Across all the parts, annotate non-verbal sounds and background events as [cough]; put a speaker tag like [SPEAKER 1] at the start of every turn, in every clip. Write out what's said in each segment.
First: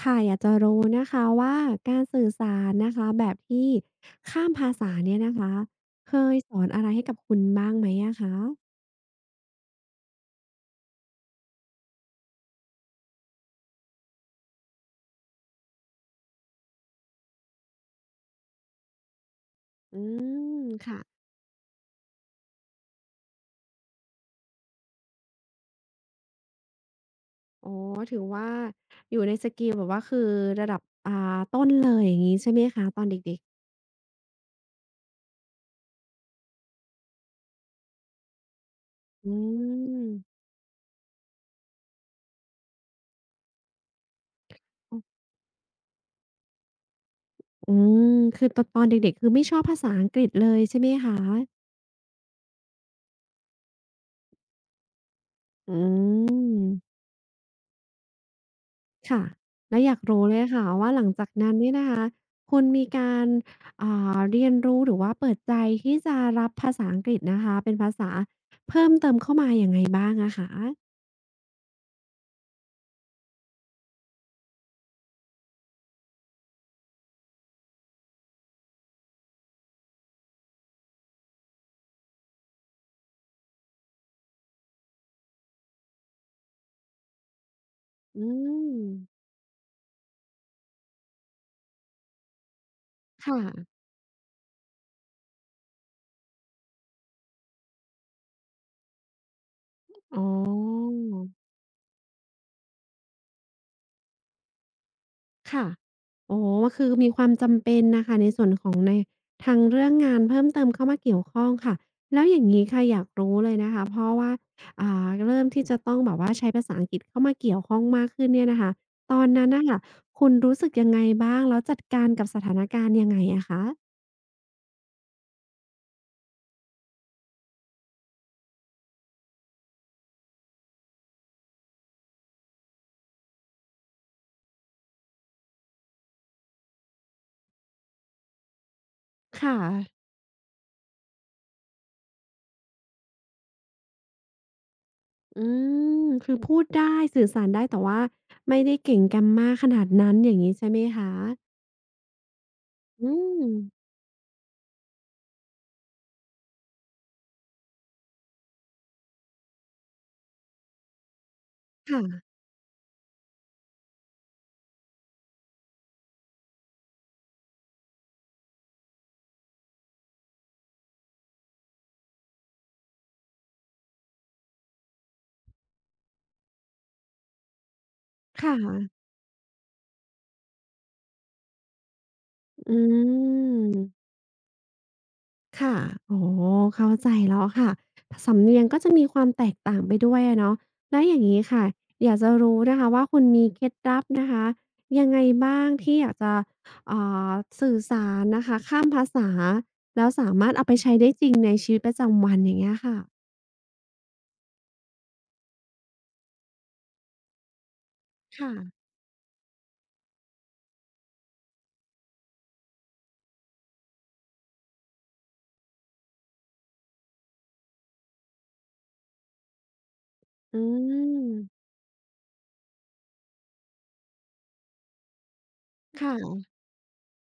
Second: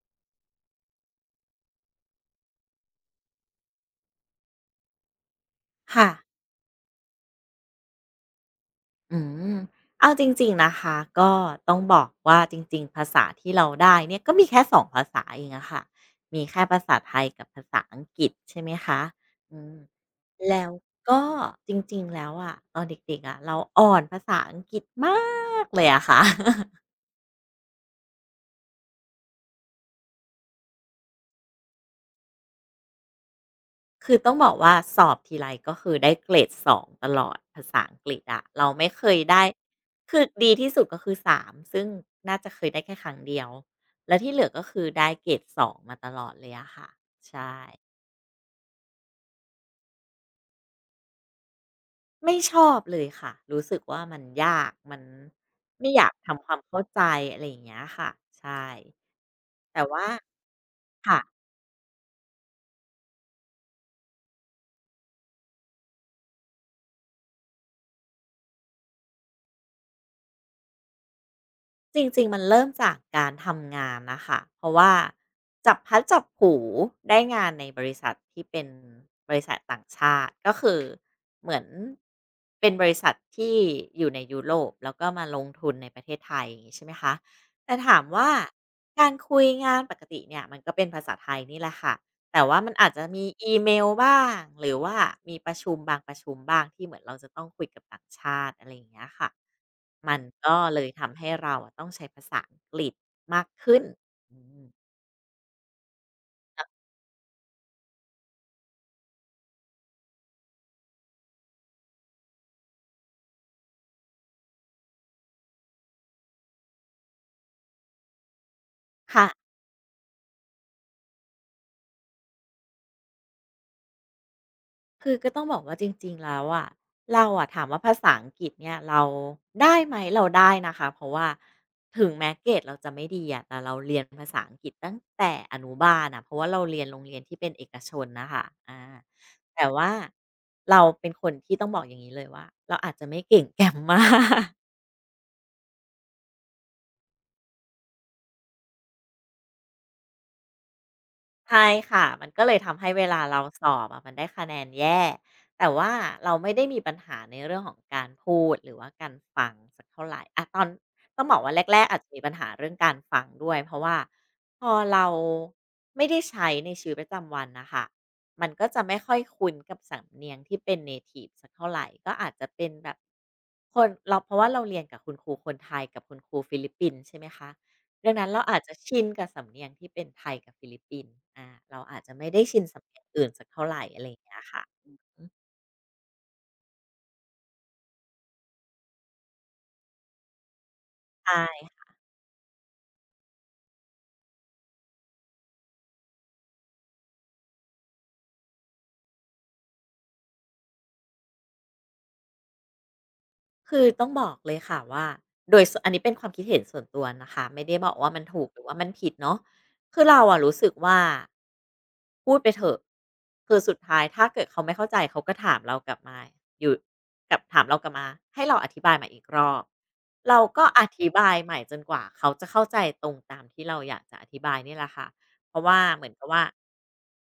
[SPEAKER 1] ค่ะอยากจะรู้นะคะว่าการสื่อสารนะคะแบบที่ข้ามภาษาเนี่ยนะคะ
[SPEAKER 2] ค่ะ
[SPEAKER 1] เคยสอนอะไรให้กับคุณบ้างไหมอะคะ
[SPEAKER 2] อืม เอาจริงๆ นะคะ ก็ต้องบอกว่าจริงๆ ภาษาที่เราได้เนี่ยก็มีแค่สองภาษาเองอะค่ะมีแค่ภาษาไทยกับภาษาอังกฤษใช่ไหมคะอืม
[SPEAKER 1] อืม
[SPEAKER 2] แล้ว
[SPEAKER 1] ค่ะ
[SPEAKER 2] ก็จริงๆ แล้วอะตอนเด็กๆอะเราอ่อนภาษาอังกฤษมากเลยอะค่ะ
[SPEAKER 1] อ๋อถือว่าอยู่ในสกิลแบบว่าคือระดับต้นเลยอย่างนี้ใช่ไหมคะตอนเด็กๆ
[SPEAKER 2] คือต้องบอกว่าสอบทีไรก็คือได้เกรดสองตลอดภาษาอังกฤษอะเราไม่เคย
[SPEAKER 1] อื
[SPEAKER 2] ได้
[SPEAKER 1] ม
[SPEAKER 2] คือดีที่สุดก็คือสามซึ่งน่าจะเคยได้แค่ครั้งเดียวแล้วที่เหลือก็คือ
[SPEAKER 1] อ
[SPEAKER 2] ได้เกรดสองมาตลอดเลยอะค่ะใช่
[SPEAKER 1] อืม คือตอนเด็กๆคือไม่ชอบภาษาอังกฤษเลยใช่ไหมคะ
[SPEAKER 2] ไม่ชอบเลยค่ะรู้สึกว่ามันยากมัน
[SPEAKER 1] อื
[SPEAKER 2] ไม่อยากทำความเข้า
[SPEAKER 1] ม
[SPEAKER 2] ใจอะไรอย่างเงี้ยค่ะใช่
[SPEAKER 1] ค่ะแล้
[SPEAKER 2] แต่
[SPEAKER 1] วอยาก
[SPEAKER 2] ว่า
[SPEAKER 1] รู้เลยค่ะว่าหลัง
[SPEAKER 2] ค่ะ
[SPEAKER 1] จากนั้นเนี่ยนะคะคุณมีการอ่เรียนรู้หรือว่าเปิดใจที่จะรับภาษาอังกฤษนะคะเป็นภาษาเพิ่มเติมเข้ามายังไงบ้างอะคะ
[SPEAKER 2] จริงๆ มันเริ่มจากการทำงานนะคะ เพราะว่าจับพลัดจับผลูได้งานในบริษัทที่เป็นบริษัทต่างชาติ ก็คือเหมือนเป็นบริษัทที่อยู่ในยุโรปแล้วก็มาลงทุนในประเทศไทยอย่างงี้ใช่ไหมคะแต่ถาม
[SPEAKER 1] อื
[SPEAKER 2] ว่า
[SPEAKER 1] ม
[SPEAKER 2] การคุยงานปกติเนี่ยมันก็เป็นภาษาไทยนี่แหละค่ะ แต่ว่ามันอาจจะมี
[SPEAKER 1] ค่ะ
[SPEAKER 2] อีเมลบ้างหรือว่ามีประชุมบางประชุมบ้างที่เหมือนเราจะต้องคุยกับต่างชาติอะไรอย่างเงี้ยค่ะ มั
[SPEAKER 1] อ๋
[SPEAKER 2] น
[SPEAKER 1] อ
[SPEAKER 2] ก็เลยทำให้เราอะต้องใช้ภาษาอังกฤษมากขึ้นอืม
[SPEAKER 1] ค่ะอ๋อคือมีความจำเป็นนะคะในส่วนของในทางเรื่องงานเพิ่มเติมเข้ามาเกี่ยวข้องค่ะ แล้วอย่างงี้ค่ะอยากรู้เลยนะคะเพราะว่าเริ่มที่จะต้องแบบว่าใช้ภาษาอังกฤษเข้ามาเกี่ยวข้องมากขึ้นเนี่ยนะคะตอ
[SPEAKER 2] ค่ะ
[SPEAKER 1] นนั้นน่ะค่ะคุณรู้สึกยังไงบ้าง แล้วจัดการกับสถานการณ์ยังไงอะคะ
[SPEAKER 2] คือก็ต้องบอกว่าจริงๆแล้วอะเราอะถามว่าภาษาอังกฤษเนี่ยเราได้ไหมเราได้นะคะเพราะว่าถึงแม้เกรดเราจะไม่ดีอะแต่เราเรียนภาษาอังกฤษตั้งแต่อนุบาลน่ะเพราะว่าเราเรียนโรงเรียนที่เป็นเอกชนน่ะค่ะ
[SPEAKER 1] ค่ะ
[SPEAKER 2] แต่ว่าเราเป็นคนที่ต้องบอกอย่างงี้เลยว่าเราอาจจะไม่เก่ง [laughs] Grammar
[SPEAKER 1] อืมคือพูดได้ สื่อสารได้ แต่ว่าไม่ได้เก่ง Grammar ขนาดนั้นอย่างงี้ใช่ไหมคะ
[SPEAKER 2] ใช่ค่ะ มันก็เลยทำให้เว
[SPEAKER 1] อื
[SPEAKER 2] ลาเรา
[SPEAKER 1] ม
[SPEAKER 2] สอบอะมันได้คะแนนแย่แต่ว่าเราไม่ได้มีปัญหาในเรื่องของการพูดหรือว่าการฟังสักเท่าไหรอะตอนต้องบอกว่าแรกๆอาจจะมีปั
[SPEAKER 1] ค่ะ
[SPEAKER 2] ญหาเรื่องการฟังด้วยเพราะว่าพอเราไม่ได้ใช้ในชีวิตประจำวันนะคะมันก็จะไม่ค่อยคุ้นกับสำเนียงที่เป็นเนทิฟสักเท่าไหร่ ก็อาจจะเป็นแบบคนเราเพราะว่าเราเรียนกับคุณครูคนไทยกับคุณครูฟิลิปปินส์ใช่ไหมคะ ดังนั้นเรา
[SPEAKER 1] ค่
[SPEAKER 2] อาจจะชิน
[SPEAKER 1] ะ
[SPEAKER 2] กับสำเนียงที่เป็นไทยกับฟิลิปปินส์เราอาจจะไม่ได้ชิน
[SPEAKER 1] อ
[SPEAKER 2] สำเนียง
[SPEAKER 1] ื
[SPEAKER 2] อื่นสักเท่าไร
[SPEAKER 1] ม
[SPEAKER 2] อะไรอย่างเงี้ยค่ะอือ
[SPEAKER 1] ค่ะโอ๋อเข้าใจแล้วค่ะ สำเนียงก็จะมีความแตกต่างไปด้วยอะเนาะแล้วอย่างงี้ค่ะ
[SPEAKER 2] ใช่
[SPEAKER 1] อยากจะรู้นะคะว่าคุณมีเคล็ดลับนะคะยังไงบ้างที่อยากจะอ่าสื่อสารนะคะข้ามภาษาแล้วสามารถเอาไปใช้ได้จริงในชีวิตประจำวันอย่างเงี้ยค่ะ
[SPEAKER 2] คือต้องบอกเลยค่ะว่าโดยสวนอันนี้เป็นความคิดเห็นส่วนตัวนะคะไม่ได้บอกว่ามันถูกหรือว่า
[SPEAKER 1] ค่ะ
[SPEAKER 2] มันผิดเนาะคือเราอะรู้สึกว่าพูดไปเถอะคือสุดท้ายถ้าเกิดเขาไม่เข้าใจเขาก็ถามเรากลับมาอยู่กับถามเรากลับมาให้เราอธิบายใหม่อีกรอบเรา
[SPEAKER 1] อื
[SPEAKER 2] ก็อธิบายใหม่
[SPEAKER 1] ม
[SPEAKER 2] จนกว่าเขาจะเข้าใจตรงตามที่เราอยากจะอธิบายนี่แหละค่ะเพราะว่าเหมือนกับ
[SPEAKER 1] ค่ะ
[SPEAKER 2] ว่า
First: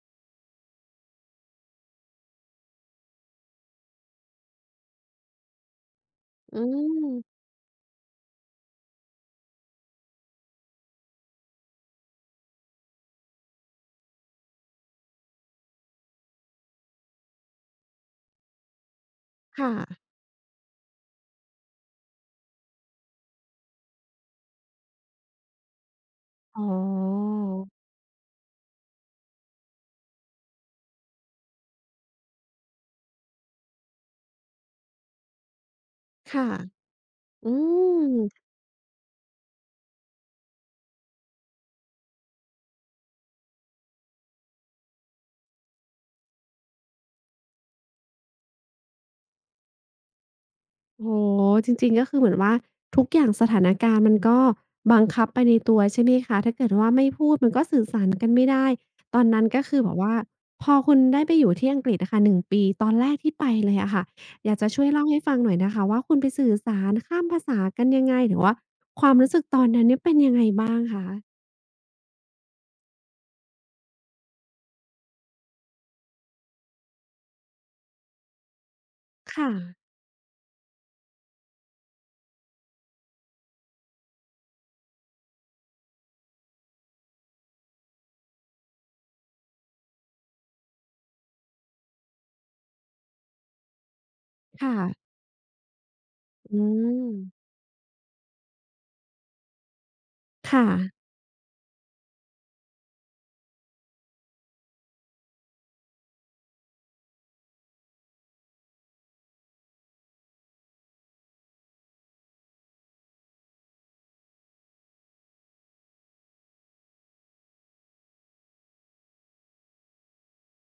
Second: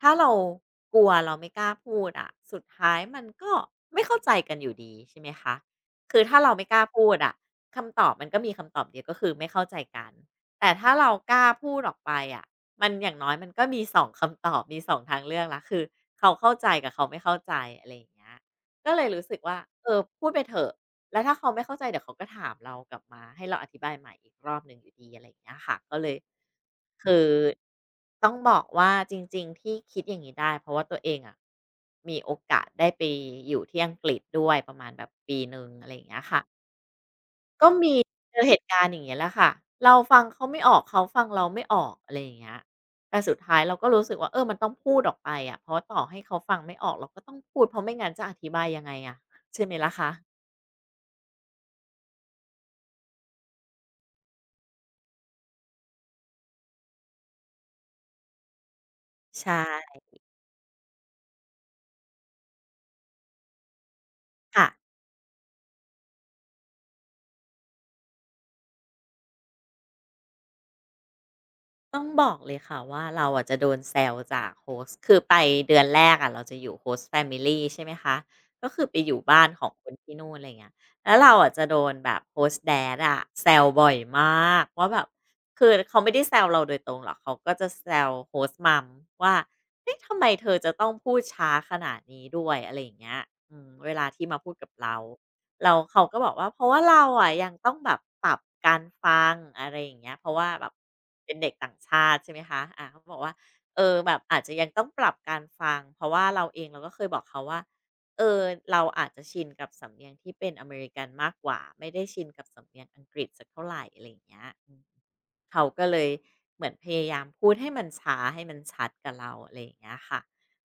[SPEAKER 2] ถ้าเรากลัวเราไม่กล้าพูดอะสุดท้ายมันก็ไม่เข้าใจกันอยู่ดีใช่ไหมคะ คือถ้าเรา
[SPEAKER 1] อื
[SPEAKER 2] ไม่กล้าพูดอะ
[SPEAKER 1] ม
[SPEAKER 2] คำตอบมันก็มีคำตอบเดียวก็คือไม่เข้าใจกันแต่ถ้าเรากล้าพูดออกไปอะมันอย่างน้อยมันก็มีสองคำตอบมีสองทางเลือกละคือเขาเข้าใจกับเขาไม่เข้าใจอะไรอย่างเงี้ยก็เลยรู้สึกว่า
[SPEAKER 1] ค่ะ
[SPEAKER 2] เออพูดไปเถอะ แล้วถ้าเขาไม่เข้าใจเดี๋ยวเขาก็ถามเรากลับมาให้เราอธิบายใหม่อีกรอบหนึ่งอยู่ดีอะไรอย่างเงี้ยค่ะก็เลย
[SPEAKER 1] อ๋
[SPEAKER 2] คือ
[SPEAKER 1] อ
[SPEAKER 2] ต้องบอกว่าจริงๆที่คิดอย่างนี้ได้เพราะว่าตัวเองอะมีโอกาสได้ไปอยู่ที่อังกฤษด้วยประมาณแบบปีหนึ่งอะไรอย่างเงี้ยค่ะ
[SPEAKER 1] ค่ะอื
[SPEAKER 2] ก็มี
[SPEAKER 1] ม
[SPEAKER 2] เจอเหตุการณ์อย่างเงี้ยแหละค่ะเราฟังเขาไม่ออกเขาฟังเราไม่ออกอะไรอย่างเงี้ยแต่สุดท้ายเราก็รู้สึกว่าเออมันต้องพูดออกไปอะเพราะว่าต่อให้เขาฟังไม่ออกเราก็ต้องพูดเพราะไม่งั้นจะอธิบายยังไงอะใช่ไหมล่ะคะ
[SPEAKER 1] โอ้โฮจริงๆ ก็คือเหมือนว่าทุกอย่างสถานการณ์มันก็บังคับไปในตัวใช่ไหมคะถ้าเกิดว่าไม่พูดมันก็สื่อสารกันไม่ได้ ตอนนั้
[SPEAKER 2] ใช
[SPEAKER 1] นก็คือแบบ
[SPEAKER 2] ่
[SPEAKER 1] ว่าพอคุณได้ไปอยู่ที่อังกฤษอะค่ะ1ปีตอนแรกที่ไปเลยอะค่ะอยาก
[SPEAKER 2] ค่ะ
[SPEAKER 1] จะช่วยเล่าให้ฟังหน่อยนะคะว่าคุณไปสื่อสารข้ามภาษากันยังไงหรือว่าความรู้สึกตอนนั้นเนี่ยเป็นยังไงบ้างคะ
[SPEAKER 2] ต้องบอกเลยค่ะว่าเราอะจะโดนแซวจากโฮสต์คือไปเดือนแรกอะเราจะอยู่โฮสต์แฟมิลีใช่ไหมคะก็คือไปอยู่บ้าน
[SPEAKER 1] ค่ะ
[SPEAKER 2] ของคนที่นู่นอะไรเงี้ยแล้วเราอะจะโดนแบบโฮสต์ Dad อะแซวบ่อยมากว่าแบบคือเขาไม่ได้แซวเราโดยตรงหรอกเขาก็จะแซวโฮสต์ม o m ว่าเอ๊ะทำไมเธอจะต้องพูดช้าขนาดนี้ด้วยอะไรอย่างเงี้ยเวลาที่มาพูดกับ
[SPEAKER 1] ค่ะ
[SPEAKER 2] เรา เราเขาก็บอกว่าเพ
[SPEAKER 1] อื
[SPEAKER 2] ราะว่าเรา
[SPEAKER 1] ม
[SPEAKER 2] อะยังต้องแบบปรับการฟังอะไรอย่างเงี้ยเพราะว่าแบ
[SPEAKER 1] ค่ะ
[SPEAKER 2] บเป็นเด็กต่างชาติใช่ไหมคะอาเขาบอกว่าเออแบบอาจจะยังต้องปรับการฟังเพราะว่าเราเองเราก็เคยบอกเขาว่าเออเราอาจจะชินกับสำเนียงที่เป็นอเมริกันมากกว่าไม่ได้ชินกับสำเนียงอังกฤษสักเท่าไรอะไรอย่างเงี้ยอืมเขาก็เลยเหมือนพยายามพูดให้มันช้าให้มันชัดกับเราอะไรอย่างเงี้ยค่ะ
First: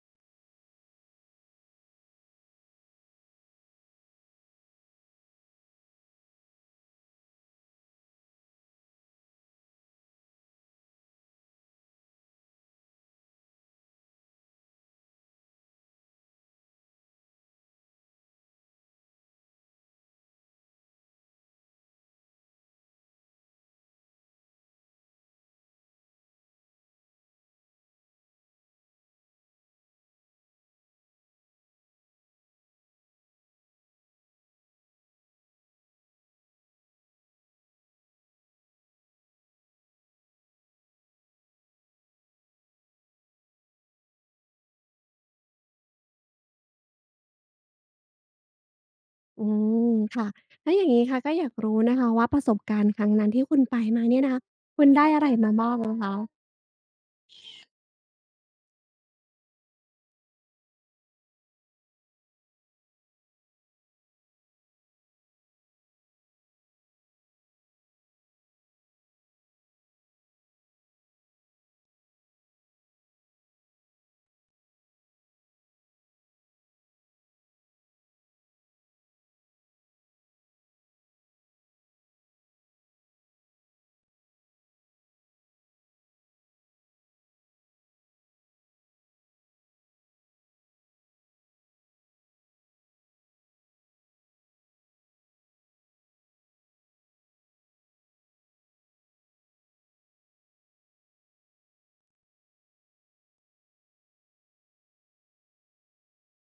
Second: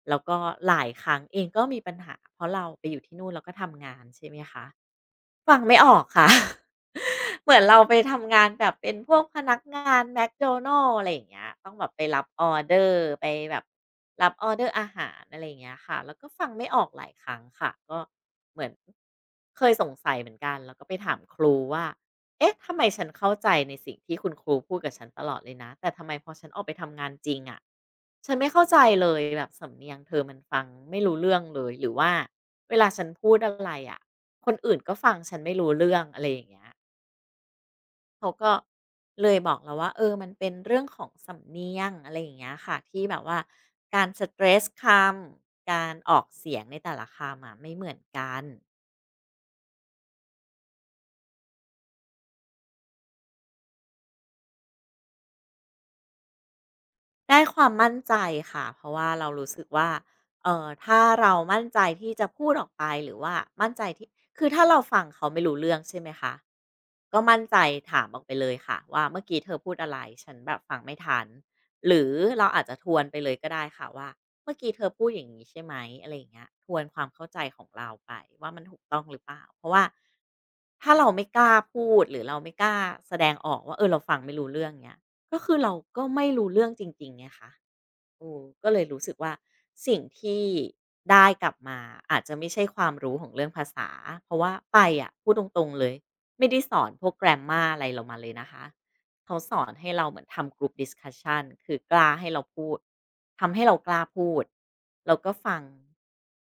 [SPEAKER 2] แล้วก็หลายครั้งเองก็มีปัญหาเพราะเราไปอยู่ที่นู่นเราก็ทำงานใช่ไหมคะ ฟังไม่ออกค่ะ [laughs] เหมือนเราไปทำงานแบบเป็นพวกพนักงาน McDonald's อะไรอย่างเงี้ยต้องแบบไปรับออเดอร์ไปแบบรับออเดอร์อาหารอะไรอย่างเงี้ยค่ะ แล้วก็ฟังไม่ออกหลายครั้งค่ะก็เหมือนเคยสงสัยเหมือนกันแล้วก็ไปถามครูว่าเอ๊ะทำไมฉันเข้าใจในสิ่งที่คุณครูพูดกับฉันตลอดเลยนะแต่ทำไมพอฉันออกไปทำงานจริงอะะฉันไม่เข้าใจเลยแบบสำเนียงเธอมันฟังไม่รู้เรื่องเลยหรือว่าเวลาฉันพูดอะไรอะะ คนอื่นก็ฟังฉันไม่รู้เรื่องอะไรอย่างเงี้ยเขาก็เลยบอกเราว่าเออมันเป็นเรื่องของสำเนียงอะไรอย่างเงี้ยค่ะที่แบบว่าการสเตรสคำการออกเสียงในแต่ละคำอะไม่เหมือนกัน
[SPEAKER 1] อืมค่ะแล้วอย่างงี้ค่ะก็อยากรู้นะคะว่าประสบการณ์ครั้งนั้นที่คุณไปมาเนี่ยนะคะคุณได้อะไรมาบ้างอะคะ
[SPEAKER 2] ได้ความมั่นใจค่ะเพราะว่าเรารู้สึกว่าถ้าเรามั่นใจที่จะพูดออกไปหรือว่ามั่นใจที่คือถ้าเราฟังเขาไม่รู้เรื่องใช่ไหมคะก็มั่นใจถามออกไปเลยค่ะว่าเมื่อกี้เธอพูดอะไรฉันแบบฟังไม่ทันหรือเราอาจจะทวนไปเลยก็ได้ค่ะว่าเมื่อกี้เธอพูดอย่างงี้ใช่ไหมอะไรอย่างเงี้ยทวนความเข้าใจของเราไปว่ามันถูกต้องหรือเปล่าเพราะว่าถ้าเราไม่กล้าพูดหรือเราไม่กล้าแสดงออกว่าเออเราฟังไม่รู้เรื่องเงี้ย ก็คือเราก็ไม่รู้เรื่องจริงๆไงคะเออก็เลยรู้สึกว่าสิ่งที่ได้กลับมาอาจจะไม่ใช่ความรู้ของเรื่องภาษา เพราะว่าไปอะพูดตรงๆเลยไม่ได้สอนพวก grammar อะไรเรามาเลยนะคะเขาสอนให้เราเหมือนทำ group discussion คือกล้าให้เราพูดทำให้เรากล้าพูดแล้วก็ฟัง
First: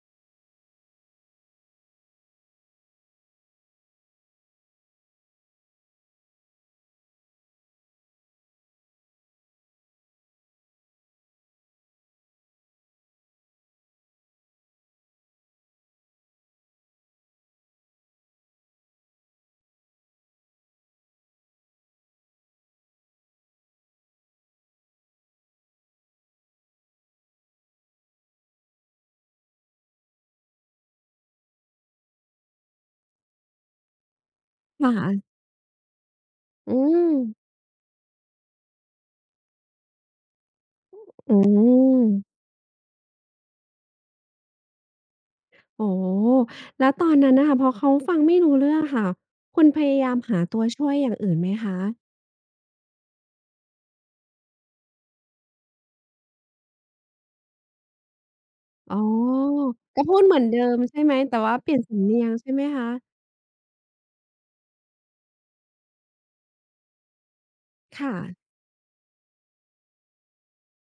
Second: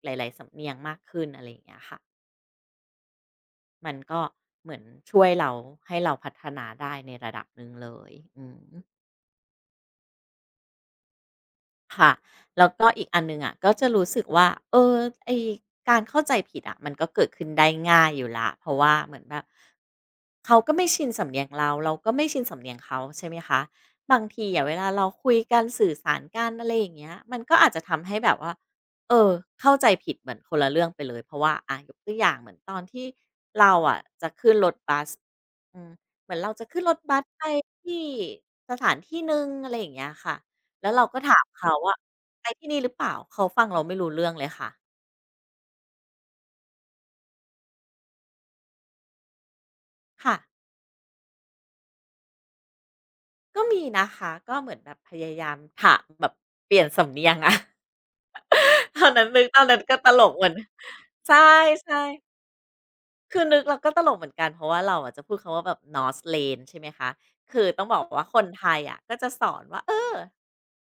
[SPEAKER 2] หลายๆสำเนียงมากขึ้นอะไรอย่างเงี้ยค่ะมันก็เหมือนช่วยเราให้เราพัฒนาได้ในระดับหนึ่งเลยอืม ค่ะแล้วก็อีกอันหนึ่งอะก็จะรู้สึกว่าเออไอ้การเข้าใจผิดอ่ะมันก็เกิดขึ้นได้ง่ายอยู่ละเพราะว่าเหมือนแบบเขาก็ไม่ชินสำเนียงเราเราก็ไม่ชินสำเนียงเขาใช่ไหมคะบางทีอะเวลาเราคุยกันสื่อสารกันอะไรอย่างเงี้ยมันก็อาจจะทำให้แบบว่าเออเข้าใจผิดเหมือนคนละเรื่องไปเลยเพราะว่าอะยกตัวอย่างเหมือนตอนที่
[SPEAKER 1] ค่ะ
[SPEAKER 2] อืมเหมือนเราจะ
[SPEAKER 1] อื
[SPEAKER 2] ขึ้นรถ
[SPEAKER 1] ม
[SPEAKER 2] บัสไปที่สถานที่หนึ่งอะไรอย่างเงี้ยค่ะแล้วเราก็ถา
[SPEAKER 1] อื
[SPEAKER 2] มเขาว่า
[SPEAKER 1] ม
[SPEAKER 2] ไปที่นี่หรือเปล่าเขาฟังเราไม่รู้เรื่องเลยค่ะ
[SPEAKER 1] โอ้โฮแล้วตอนนั้นน่ะค่ะพอเขาฟังไม่รู้เรื่องค่ะคุณพยายาม
[SPEAKER 2] ค่ะ
[SPEAKER 1] หาตัวช่วยอย่างอื่นไหมคะ
[SPEAKER 2] ก็มีนะคะก็เหมือนแบบพยายามถามแบบเปลี่ยนสำเนียงอะ
[SPEAKER 1] อ๋
[SPEAKER 2] [laughs] ต
[SPEAKER 1] อ
[SPEAKER 2] อนนั้นนึกตอนนั้นก็
[SPEAKER 1] ก็
[SPEAKER 2] ต
[SPEAKER 1] พู
[SPEAKER 2] ล
[SPEAKER 1] ด
[SPEAKER 2] ก
[SPEAKER 1] เหมื
[SPEAKER 2] เห
[SPEAKER 1] อน
[SPEAKER 2] มือน
[SPEAKER 1] เดิมใช่ไหม
[SPEAKER 2] ใช
[SPEAKER 1] แต่ว่าเปลี่ยน
[SPEAKER 2] ่
[SPEAKER 1] สำเนียง
[SPEAKER 2] ๆ
[SPEAKER 1] ใช่ไหมคะ
[SPEAKER 2] คือนึกเราก็ตลกเหมือนกันเพราะว่าเราอะจะพูดคำว่าแบบ North Lane ใช่ไหมคะ คือต้องบอก
[SPEAKER 1] ค่ะ
[SPEAKER 2] ว่าคนไทยอะก็จะสอนว่าเออ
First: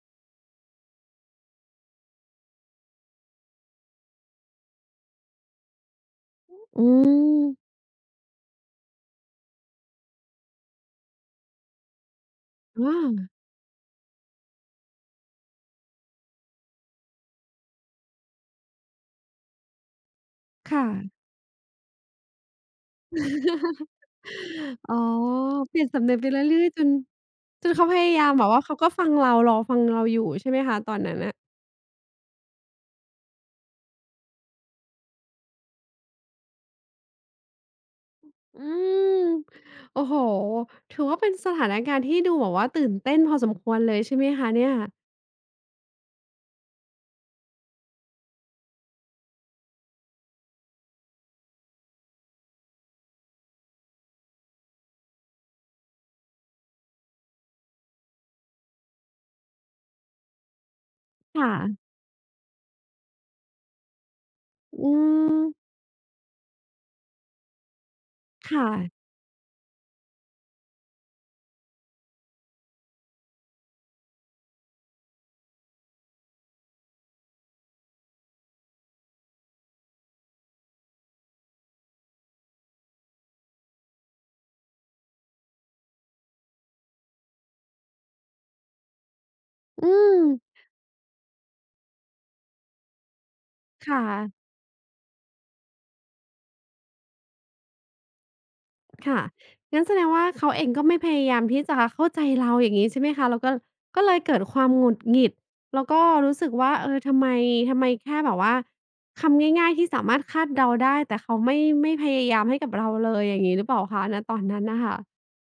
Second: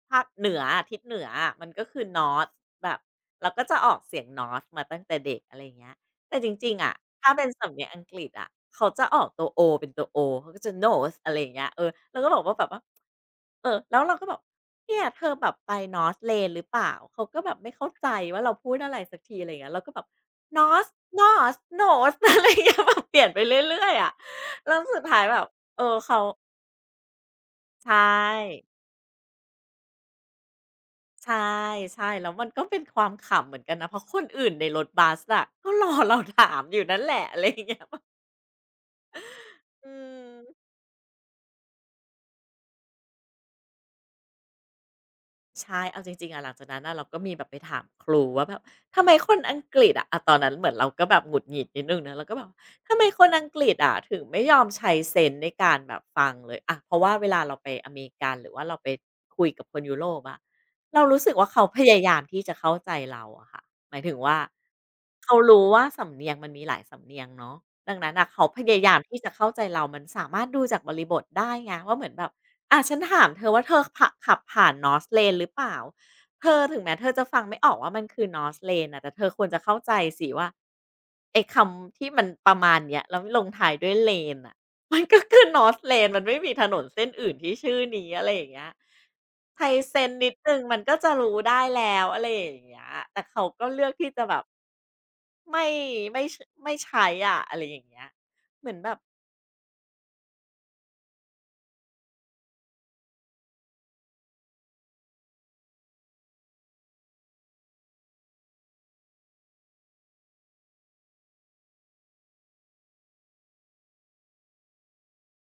[SPEAKER 2] ภาคเหนืออะทิศเหนืออะมันก็คือ North แบบเราก็จะออกเสียง North มาตั้งแต่เด็กอะไรอย่างเงี้ยแต่จริงๆ
[SPEAKER 1] อื
[SPEAKER 2] อะถ้า
[SPEAKER 1] ม
[SPEAKER 2] เป็นสำเนียงอังกฤษอะเขาจะออกตัว O เป็นตัว o อเขาก็จะ North อะไรอย่างเงี้ยเออเราก็บอกว่าแบบว่า
[SPEAKER 1] อา
[SPEAKER 2] เออแล้วเราก็บอกเนี่ยเธอแบบไป North Lane หรือเปล่าเขาก็แบบไม่เข้าใจว่าเราพูดอะไรสักทีอะไรอย่างเงี้ยเราก็แบบ
[SPEAKER 1] ค่ะ
[SPEAKER 2] Nose Nose Nose [laughs] อะไรอย่างเงี้ยแบบเปลี่ยนไปเรื่อยๆอะแล้ว
[SPEAKER 1] อ๋อ
[SPEAKER 2] สุดท้ายแบบ
[SPEAKER 1] เป
[SPEAKER 2] เอ
[SPEAKER 1] ลี่
[SPEAKER 2] อ
[SPEAKER 1] ยนสำเนีย
[SPEAKER 2] เขา
[SPEAKER 1] งไปเรื่อยๆจนเขา
[SPEAKER 2] ใช่
[SPEAKER 1] พยายามแบบว่าเขาก็ฟังเรารอฟังเราอยู่ใช่ไหมคะตอนนั้น
[SPEAKER 2] ใช
[SPEAKER 1] น่ะ
[SPEAKER 2] ่ๆแล้วมันก็เป็นความขำเหมือนกันนะ เพราะคนอื่นในรถบัสอะก็รอเราถามอยู่นั่นแหละ อะไรอย่างเงี้ยแบบ
[SPEAKER 1] อืม
[SPEAKER 2] อื
[SPEAKER 1] โอ้โฮ
[SPEAKER 2] ม
[SPEAKER 1] ถือว่าเป็นสถานการณ์ที่ดูแบบว่าตื่นเต้นพอสมควรเลยใช่ไหมคะเนี่ย
[SPEAKER 2] ใช่เอาจริงๆอะหลังจากนั้นน่ะเราก็มีแบบไปถามครูว่าแบบทำไมคนอังกฤษอะตอนนั้นเหมือนเราก็แบบหงุดหงิดนิดหนึ่งนะเราก็แบบทำไมคนอังกฤษอะถึงไม่ยอมใช้เซนส์ในการแบบฟังเลยอะเพราะว่าเวลาเราไปอเมริกันหรือว่าเราไปคุยกับคนยุโรปอะเรารู้สึกว่าเขาพ
[SPEAKER 1] ค่ะ
[SPEAKER 2] ยายามที่จะเข้าใจเราอะค่ะหมายถึงว่า
[SPEAKER 1] อื
[SPEAKER 2] เขา
[SPEAKER 1] ม
[SPEAKER 2] รู้ว่าสำเนียงมันมีหลายสำเนียงเนาะดังนั้นน่ะเขาพ
[SPEAKER 1] ค่ะ
[SPEAKER 2] ยายามที่จะเข้าใจเรามันสามารถดูจากบริบทได้ไงว่าเหมือนแบบ ฉันถามเธอว่าเธอผะขับผ่าน North Lane หรือเปล่าเธอถึงแม้เธอจะฟังไม่ออกว่ามันคือ North Lane น่ะแต่เธอควรจะเข้าใจสิว่าไอ้คำที่มันประมาณเนี้ยแล้วลงท้ายด้วย lane น่ะมันก็คือ North Lane มันไม่มีถนนเส้นอื่นที่ชื่อนี้อะไรอย่างเงี้ยไทย
[SPEAKER 1] อื
[SPEAKER 2] เซ็น
[SPEAKER 1] ม
[SPEAKER 2] นิดหนึ่งมันก็จะรู้ได้แล้วอะไรอย่างเงี้ยแต่เขาก็เลื
[SPEAKER 1] ค
[SPEAKER 2] อกที่จะแบบ
[SPEAKER 1] ่ะ
[SPEAKER 2] ไม่ไม่ชไม่ใช้อะอะไรอย่างเงี้ยเหมือนแบบ
[SPEAKER 1] ค่ะงั้นแสดงว่าเขาเองก็ไม่พยายามที่จะเข้าใจเราอย่างงี้ใช่ไหมคะแล้วก็ก็เลยเกิดความหงุดหงิดแล้วก็รู้สึกว่าเออทำไมแค่แบบว่า คำง่ายๆที่สามารถคาดเดาได้แต่เขาไม่พยายามให้กับเราเลย อย่างงี้หรือเปล่าคะณตอนนั้นน่ะค่ะ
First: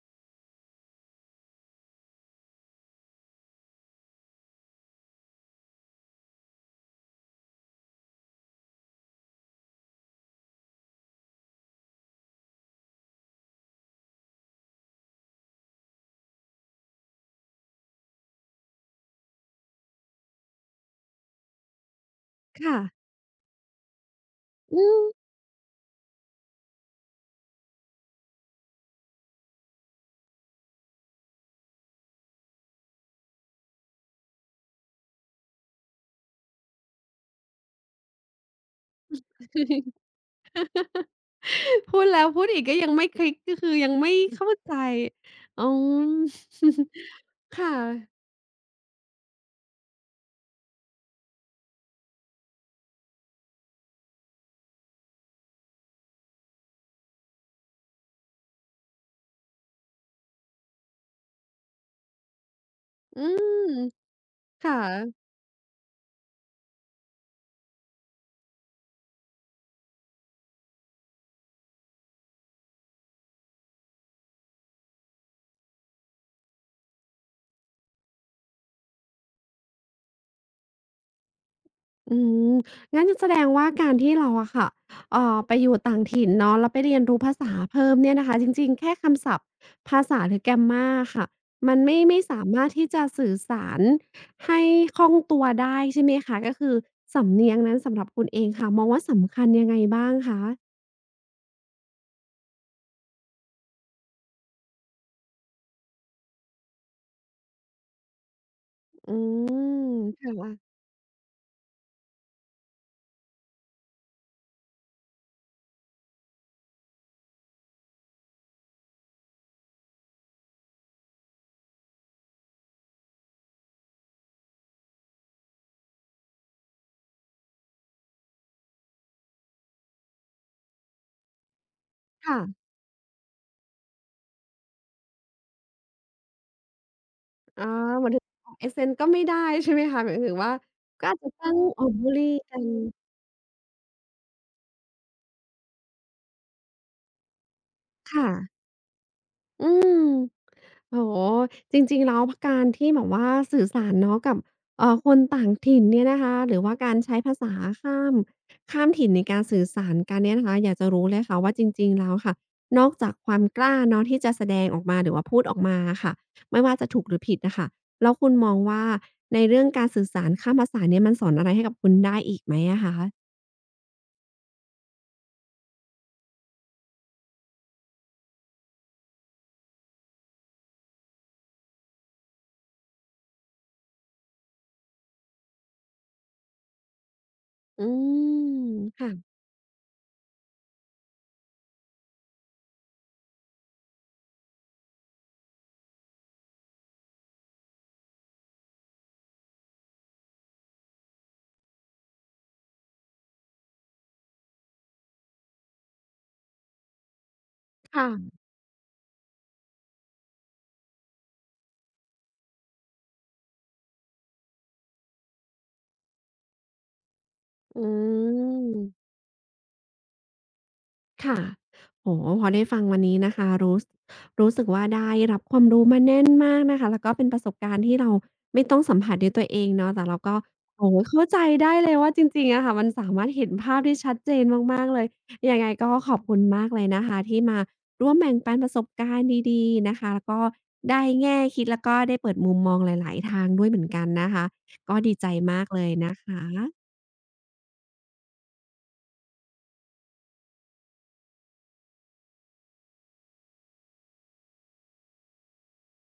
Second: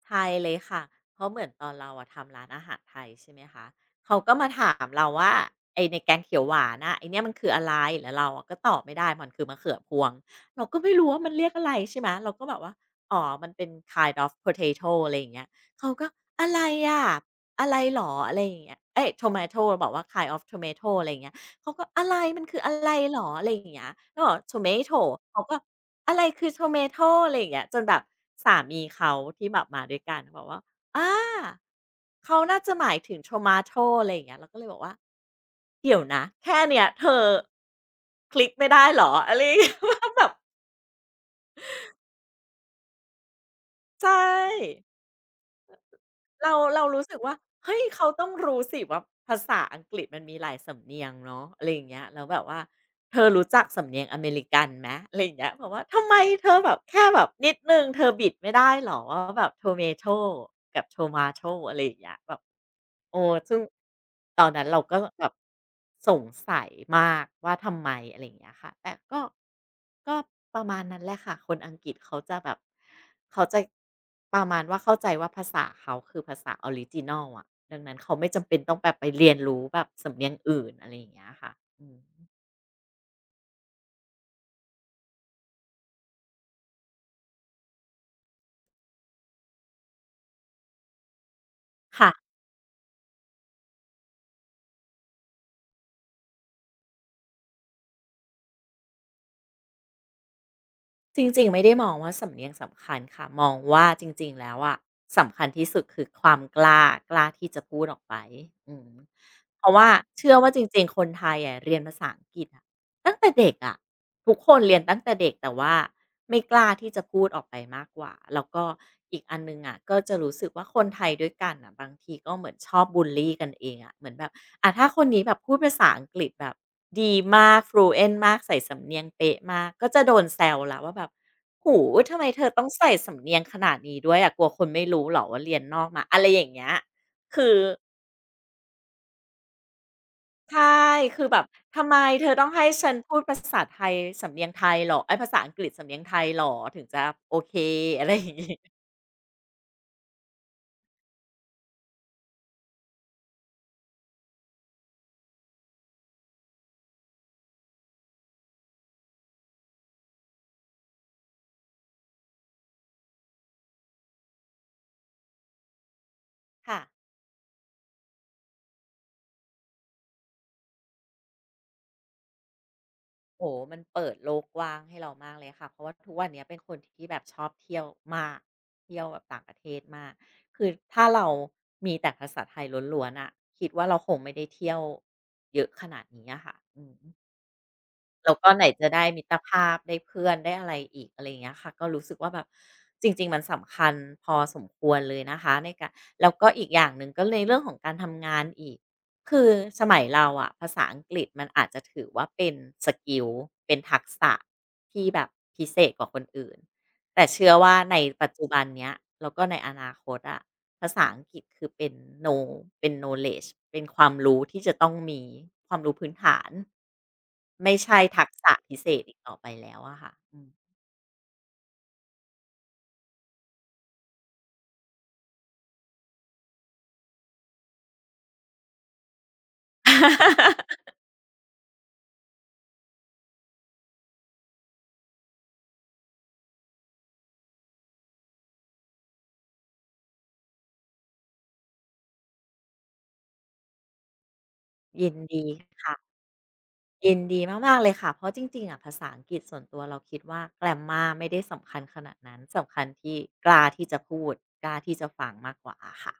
[SPEAKER 2] ไทยเลยค่ะเพราะเหมือนตอนเราอะทำร้านอาหารไทยใช่ไหมคะเขาก็มาถามเราว่าไอในแกงเขียวหวานน่ะไอเนี่ยมันคืออะไรแล้วเราอะก็ตอบไม่ได้มันคือมะเขือพวงเราก็ไม่รู้ว่ามันเรียกอะไรใช่ไหมเราก็แบบว่าอ๋อมันเป็น kind of potato" อะไรอย่างเงี้ยเขาก็อะไรอะอะไรหรออะไรอย่างเงี้ยเอ๊ย tomato บอกว่า "kind of tomato" อะไรอย่างเงี้ยเขาก็อะไรมันคืออะ
[SPEAKER 1] ค่ะ
[SPEAKER 2] ไรหรออะไรอย่างเงี้ยเราบอก
[SPEAKER 1] อื
[SPEAKER 2] "tomato"
[SPEAKER 1] ม
[SPEAKER 2] เขาก็ อะไรคือ tomato อะไรอย่างเงี้ยจนแบบสามีเขาที่แบบมาด้วยกันบอกว่าอ่าเขาน่าจะหมายถึง tomato อะไรอย่างเงี้ยเราก็เลยบอกว่าเดี๋ยวนะแค่เนี้ยเธอคลิกไม่ได้เหรออะไรอย่างเงี้ย [laughs]
[SPEAKER 1] [laughs] พูดแล้วพูดอีกก็ยังไม่คลิกก็คือยัง
[SPEAKER 2] ใช
[SPEAKER 1] ไม่เข้าใจ
[SPEAKER 2] ่
[SPEAKER 1] อ๋อ
[SPEAKER 2] เรารู้สึกว่า
[SPEAKER 1] [laughs] ค่
[SPEAKER 2] เฮ้ยเขา
[SPEAKER 1] ะ
[SPEAKER 2] ต้องรู้สิว่าภาษาอังกฤษมันมีหลายสำเนียงเนาะอะไรอย่างเงี้ยแล้วแบบว่า เธอรู้จักสำเนียงอเมริกันไหมอะไรอย่างเงี้ยบอกว่าทำไมเธอแบบแค่แบบนิดนึงเธอบิดไม่ได้หรอว่าแบบโทเมโ o กับโ o มาโ o อะไรอย่างเงี้ยแบบโอ้
[SPEAKER 1] อื
[SPEAKER 2] ซึ่ง
[SPEAKER 1] ม
[SPEAKER 2] ตอนนั้น
[SPEAKER 1] ค่ะ
[SPEAKER 2] เราก็แบบสงสัยมากว่าทำไมอะไรอย่างเงี้ยค่ะแต่ก็ประมาณนั้นแหละค่ะคนอังกฤษเขาจะแบบเขาจะประมาณว่าเข้าใจว่าภาษาเขาคือภาษาออริจินอลอะดังนั้นเขาไม่จำเป็นต้องแบบไปเรียนรู้แบบสำเนียงอื่นอะไรอย่างเงี้ยค่ะอืม
[SPEAKER 1] อืมงั้นแสดงว่าการที่เราอะค่ะไปอยู่ต่างถิ่นเนาะแล้วไปเรียนรู้ภาษาเพิ่มเนี่ยนะคะ จริงๆ แค่คำศัพท์ภาษาหรือ grammar อะค่ะ มันไม่
[SPEAKER 2] ค่ะ
[SPEAKER 1] ไม่สามารถที่จะสื่อสารให้คล่องตัวได้ใช่ไหมคะก็คือสำเนียงนั้นสำหรับคุณเองค่ะ มองว่าสำคัญยังไงบ้างคะ
[SPEAKER 2] จริงๆไม่ได้มองว่าสำเนียงสำคัญค่ะมองว่าจริงๆแล้วอะสำคัญที่สุดคือความกล้ากล้าที่จะพูดออกไปอืม
[SPEAKER 1] อื
[SPEAKER 2] เพราะว่า
[SPEAKER 1] ม
[SPEAKER 2] เชื่อว่าจ
[SPEAKER 1] ค่ะ
[SPEAKER 2] ริงๆคนไทยอะเรียนภาษาอังกฤษอะ ตั้งแต่เด็กอะทุกคนเรียนตั้งแต่เด็กแต่ว่าไม่กล้าที่จะพูดออกไปมากกว่าแล้วก็อีกอันหนึ่งอะก็จะรู้สึกว่าคนไทยด้วยกันอ่ะบางทีก็เหมือนชอบบุลลี่กันเองอะเหมือนแบบอ่ะถ้าคนนี้แบบพูดภาษาอังกฤษแบบดีมาก fluent มากใส่สำเนียงเป๊ะมากก็จะโดนแซวแล้ว่าแบบหูทำไม
[SPEAKER 1] ค่ะ
[SPEAKER 2] เธอต้องใส่สำเนียงขนาดนี้ด้วยอะกลัวคนไม่รู้เหรอว่าเรียนนอกมาอะไรอย่างเงี้ยคือ
[SPEAKER 1] อ๋อหมายถึงออก accent ก็ไม่ได้ใช่ไหมคะหมายถึงว่า
[SPEAKER 2] ใช่
[SPEAKER 1] ก็อาจ
[SPEAKER 2] คือ
[SPEAKER 1] จะ
[SPEAKER 2] แบบ
[SPEAKER 1] ต้องออ
[SPEAKER 2] ทำ
[SPEAKER 1] บ
[SPEAKER 2] ไม
[SPEAKER 1] ลรี
[SPEAKER 2] เธอต้อง
[SPEAKER 1] กั
[SPEAKER 2] ให้
[SPEAKER 1] น
[SPEAKER 2] ฉันพูดภาษาไทยสำเนียงไทยเหรอเอ๊ยภาษาอังกฤษสำเนียงไทยเหรอถึงจะโอเคอะไรอ
[SPEAKER 1] ค่ะ
[SPEAKER 2] ย่างงี้
[SPEAKER 1] อืม โอ้โฮจริงๆแล้วพการที่แบบว่าสื่อสารเนาะกับคนต่างถิ่นเนี่ยนะคะหรือว่าการใช้ภาษาข้ามข้ามถิ่นในการสื่อสารกันเนี่ยนะคะอยากจะรู้เลยค่ะว่าจริงๆแล้วค่ะนอกจากความกล้าเนาะที่จะแสดงออกมาหรือว่าพูดออกมาอะค่ะไม่ว่า
[SPEAKER 2] ค่ะ
[SPEAKER 1] จะถูกหรือผิดอะค่ะแล้วคุณมองว่าในเรื่องการสื่อสารข้ามภาษาเนี่ยมันสอนอะไรให้กับคุณได้อีกไหมอะคะ
[SPEAKER 2] โอ้โฮมันเปิดโลกกว้างให้เรามากเลยค่ะเพราะว่าทุกวันเนี้ยเป็นคนที่แบบชอบเที่ยวมากเที่ยวแบบต่างประเทศมากคือถ้าเรามีแต่ภาษาไทยล้วนๆอะคิดว่าเราคงไม่ได้เที่ยวเยอะขนาดนี้อะค่ะอืม
[SPEAKER 1] อื
[SPEAKER 2] แล้วก็
[SPEAKER 1] ม
[SPEAKER 2] ไหนจะได้
[SPEAKER 1] ค่ะ
[SPEAKER 2] มิตรภาพได้เพื่อนได้อะไรอีกอะไรอย่างเงี้ยค่ะก็รู้สึกว่าแบบจริงๆมันสำคัญพอสมควรเลยนะคะในการแล้วก็อีกอย่างหนึ่งก็ในเรื่องของการทำงานอีกคือสมัยเราอะภาษาอังกฤษมันอาจจะถือว่าเป็นสกิลเป็นทักษะที่แบบพิเศษกว่าคนอื่น แต่เชื่อว่าในปัจ
[SPEAKER 1] ค่ะ
[SPEAKER 2] จุบันเนี้ยแล้วก็ในอนาคตอะภาษาอังกฤษคือเป็น know เป็น knowledge เป็นความรู้ที่จะต้องมีความรู้พื้นฐานไม่
[SPEAKER 1] อื
[SPEAKER 2] ใช่ทักษะพิเศษ
[SPEAKER 1] ม
[SPEAKER 2] อีกต่อไปแล้วอะค่ะอืม
[SPEAKER 1] ค่ะโอ้โฮพอได้ฟังวันนี้นะคะรู้สึกว่าได้รับความรู้มาแน่นมากนะคะแล้วก็เป็นประสบการณ์ที่เราไม่ต้องสัมผัสด้วยตัวเองเนาะแต่เราก็โอ้
[SPEAKER 2] [laughs]
[SPEAKER 1] โฮเข้าใจได้เลยว่าจริงๆอะค่ะมันสามารถเห็นภาพได้ชัดเจนมากๆเลยยังไงก็ขอบคุณมากเลยนะคะที่มาร่วมแบ่งปันประสบการณ์ดีๆนะคะแล้วก็ได้แง่คิดแล้วก็ได้เปิดมุมมองหลายๆทางด้วยเหมือนกันนะคะก็
[SPEAKER 2] ยิ
[SPEAKER 1] ดี
[SPEAKER 2] น
[SPEAKER 1] ใจ
[SPEAKER 2] ดี
[SPEAKER 1] มากเลย
[SPEAKER 2] ค่ะ
[SPEAKER 1] นะคะ
[SPEAKER 2] ยินดีมากๆเลยค่ะเพราะจริงๆอะภาษาอังกฤษส่วนตัวเราคิดว่า grammar ไม่ได้สำคัญขนาดนั้นสำคัญที่กล้าที่จะพูดกล้าที่จะฟังมากกว่าอะค่ะ